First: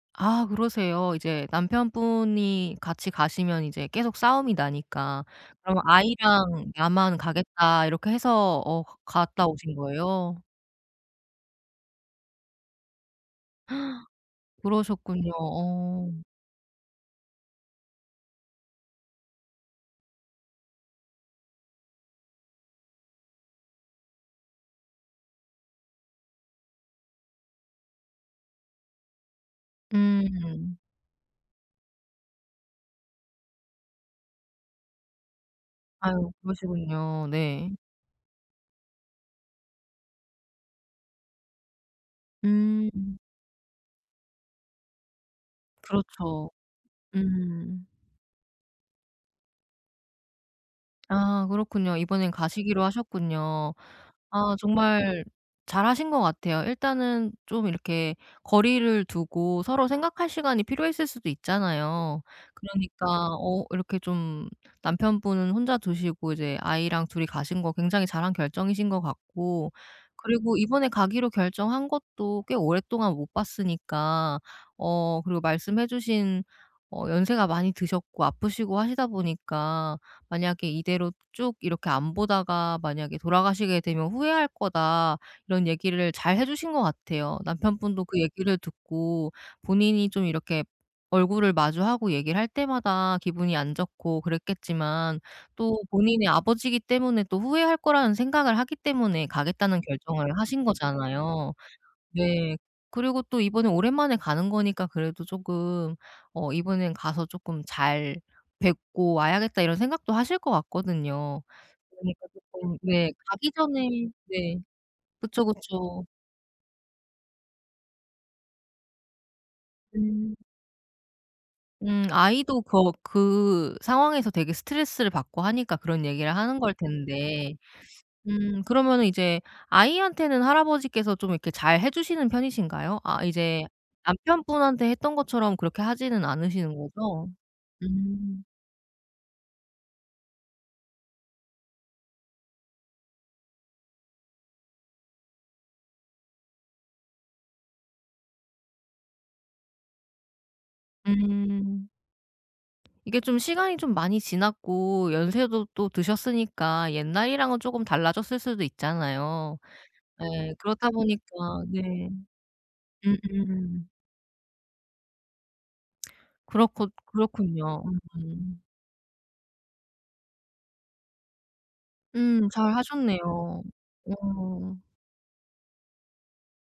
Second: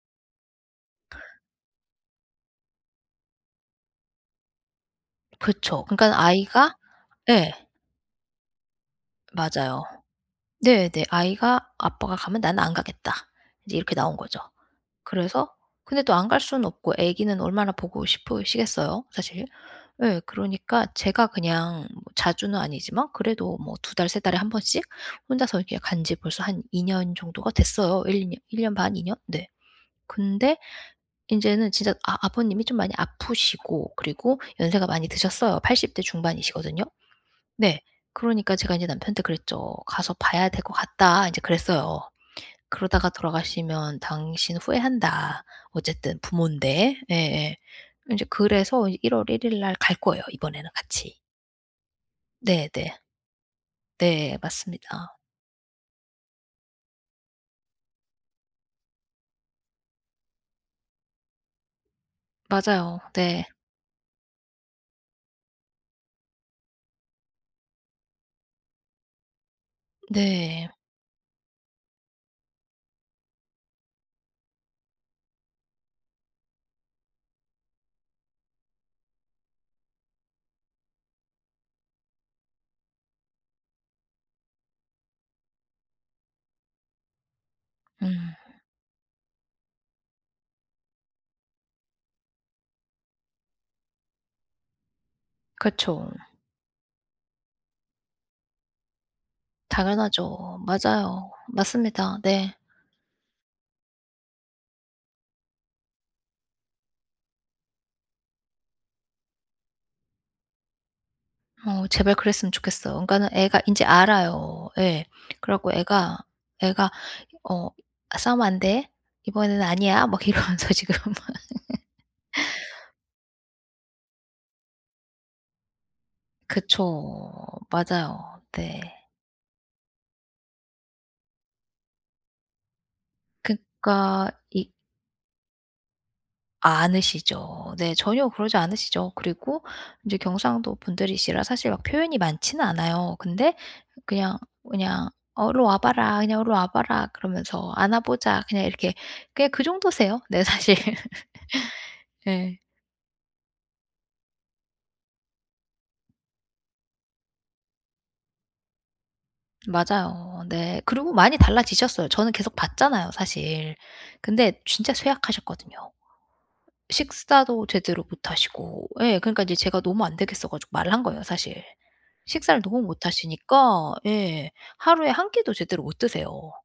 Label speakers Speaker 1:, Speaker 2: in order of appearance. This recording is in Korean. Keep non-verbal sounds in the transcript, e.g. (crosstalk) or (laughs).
Speaker 1: 아 그러세요? 이제 남편분이 같이 가시면 이제 계속 싸움이 나니까 "그럼
Speaker 2: 그쵸. 그러니깐
Speaker 1: 아이랑
Speaker 2: 아이가
Speaker 1: 나만
Speaker 2: 예.
Speaker 1: 가겠다." 이렇게 해서 어 가 갔다 오신
Speaker 2: 맞아요.
Speaker 1: 거예요?
Speaker 2: 네네. 아이가 "아빠가 가면 나는 안 가겠다." 인제 이렇게 나온 거죠.
Speaker 1: (gasps) 그러셨군요.
Speaker 2: 그래서 근데
Speaker 1: 어.
Speaker 2: 또 안 갈 수는 없고 애기는 얼마나 보고 싶으시겠어요, 사실? 예. 그러니까 제가 그냥 뭐 자주는 아니지만 그래도 뭐 2 달, 3 달에 1 번씩 혼자서 이렇게 간 지 벌써 한 2 년 정도가 됐어요. 1-2 년 1 년 반, 2 년? 네. 근데
Speaker 1: 음.
Speaker 2: 인제는 진짜 아 아버님이 좀 많이 아프시고 그리고 연세가 많이 드셨어요. 80 대
Speaker 1: 아유
Speaker 2: 중반이시거든요.
Speaker 1: 그러시군요. 네.
Speaker 2: 네. 그러니까 제가 이제 남편한테 그랬죠. "가서 봐야 될 것 같다." 인제 그랬어요. "그러다가
Speaker 1: 음.
Speaker 2: 돌아가시면 당신 후회한다. 어쨌든
Speaker 1: 그렇죠.
Speaker 2: 부모인데." 예예.
Speaker 1: 음.
Speaker 2: 이제 그래서 1 월 1 일날 갈 거예요, 이번에는 같이.
Speaker 1: 아 그렇군요. 이번엔
Speaker 2: 네네.
Speaker 1: 가시기로 하셨군요.
Speaker 2: 네.
Speaker 1: 아
Speaker 2: 맞습니다.
Speaker 1: 정말 잘하신 것 같아요. 일단은 좀 이렇게 거리를 두고 서로 생각할 시간이 필요했을 수도 있잖아요.
Speaker 2: 맞아요.
Speaker 1: 그러니까
Speaker 2: 네.
Speaker 1: 어 이렇게 좀 남편분은 혼자 두시고 이제 아이랑 2 이 가신 거 굉장히 잘한 결정이신 것 같고 그리고
Speaker 2: 네.
Speaker 1: 이번에 가기로 결정한 것도 꽤 오랫동안 못 봤으니까. 어 그리고 말씀해 주신 어 "연세가 많이 드셨고 아프시고 하시다 보니까 만약에 이대로 쭉 이렇게 안 보다가 만약에 돌아가시게 되면 후회할 거다." 이런 얘기를 잘 해 주신 것 같아요. 남편분도 그
Speaker 2: 음.
Speaker 1: 얘기를 듣고 본인이 좀 이렇게 얼굴을 마주하고 얘기를 할 때마다 기분이 안 좋고 그랬겠지만 또
Speaker 2: 그쵸.
Speaker 1: 본인의 아버지이기 때문에 또 후회할 거라는 생각을 하기 때문에 가겠다는 결정을
Speaker 2: 당연하죠.
Speaker 1: 하신
Speaker 2: 맞아요.
Speaker 1: 거잖아요.
Speaker 2: 맞습니다. 네.
Speaker 1: 네. 그리고 또 이번에 오랜만에 가는 거니까 그래도 조금 어 '이번엔 가서 쪼끔 잘 뵙고 와야겠다.' 이런 생각도 하실 것 같거든요.
Speaker 2: 어 제발
Speaker 1: 그러니까
Speaker 2: 그랬으면
Speaker 1: 조금
Speaker 2: 좋겠어요.
Speaker 1: 네
Speaker 2: 그러니까는
Speaker 1: 가기
Speaker 2: 애가 인제
Speaker 1: 전에 네.
Speaker 2: 알아요. 예.
Speaker 1: 그쵸,
Speaker 2: 그래 갖고
Speaker 1: 그쵸.
Speaker 2: 애가 애가 어 "싸우면 안 돼. 이번에는 아니야." 막
Speaker 1: 음.
Speaker 2: 이러면서 지금 막.
Speaker 1: 음. 아이도 거
Speaker 2: (laughs)
Speaker 1: 그 상황에서 되게 스트레스를 받고 하니까 그런 얘기를 하는 걸
Speaker 2: 그쵸.
Speaker 1: 텐데.
Speaker 2: 맞아요.
Speaker 1: 음
Speaker 2: 네.
Speaker 1: 그러면은 이제 아이한테는 할아버지께서 좀 이렇게 잘 해주시는 편이신가요? 아 이제
Speaker 2: 그러니까 이
Speaker 1: 남편분한테 했던 것처럼 그렇게 하지는 않으시는 거죠?
Speaker 2: 않으시죠. 네. 전혀
Speaker 1: 음.
Speaker 2: 그러지 않으시죠. 그리고 인제 경상도 분들이시라 사실 막 표현이 많지는 않아요. 근데 그냥 그냥 어 "일로 와 봐라. 그냥 일로 와 봐라." 그러면서 "안아보자." 그냥 이렇게 그냥 그 정도세요, 네 사실. (laughs)
Speaker 1: 음.
Speaker 2: 예.
Speaker 1: 이게 좀 시간이 좀 많이 지났고 연세도 또 드셨으니까 옛날이랑은 쪼금 달라졌을 수도 있잖아요.
Speaker 2: 맞아요.
Speaker 1: 예.
Speaker 2: 네.
Speaker 1: 그렇다
Speaker 2: 그리고
Speaker 1: 보니까
Speaker 2: 많이 달라지셨어요.
Speaker 1: 네.
Speaker 2: 저는 계속 봤잖아요 사실.
Speaker 1: 음음.
Speaker 2: 근데 진짜 쇠약하셨거든요.
Speaker 1: 그렇고
Speaker 2: 식사도
Speaker 1: 그렇군요.
Speaker 2: 제대로
Speaker 1: 음음.
Speaker 2: 못하시고. 예. 그러니까 인제 제가 너무 안 되겠어 가지고 말을 한 거예요 사실.
Speaker 1: 음.
Speaker 2: 식사를 너무 못
Speaker 1: 잘하셨네요.
Speaker 2: 하시니까. 예.
Speaker 1: 어.
Speaker 2: 하루에 1 끼도 제대로 못 드세요.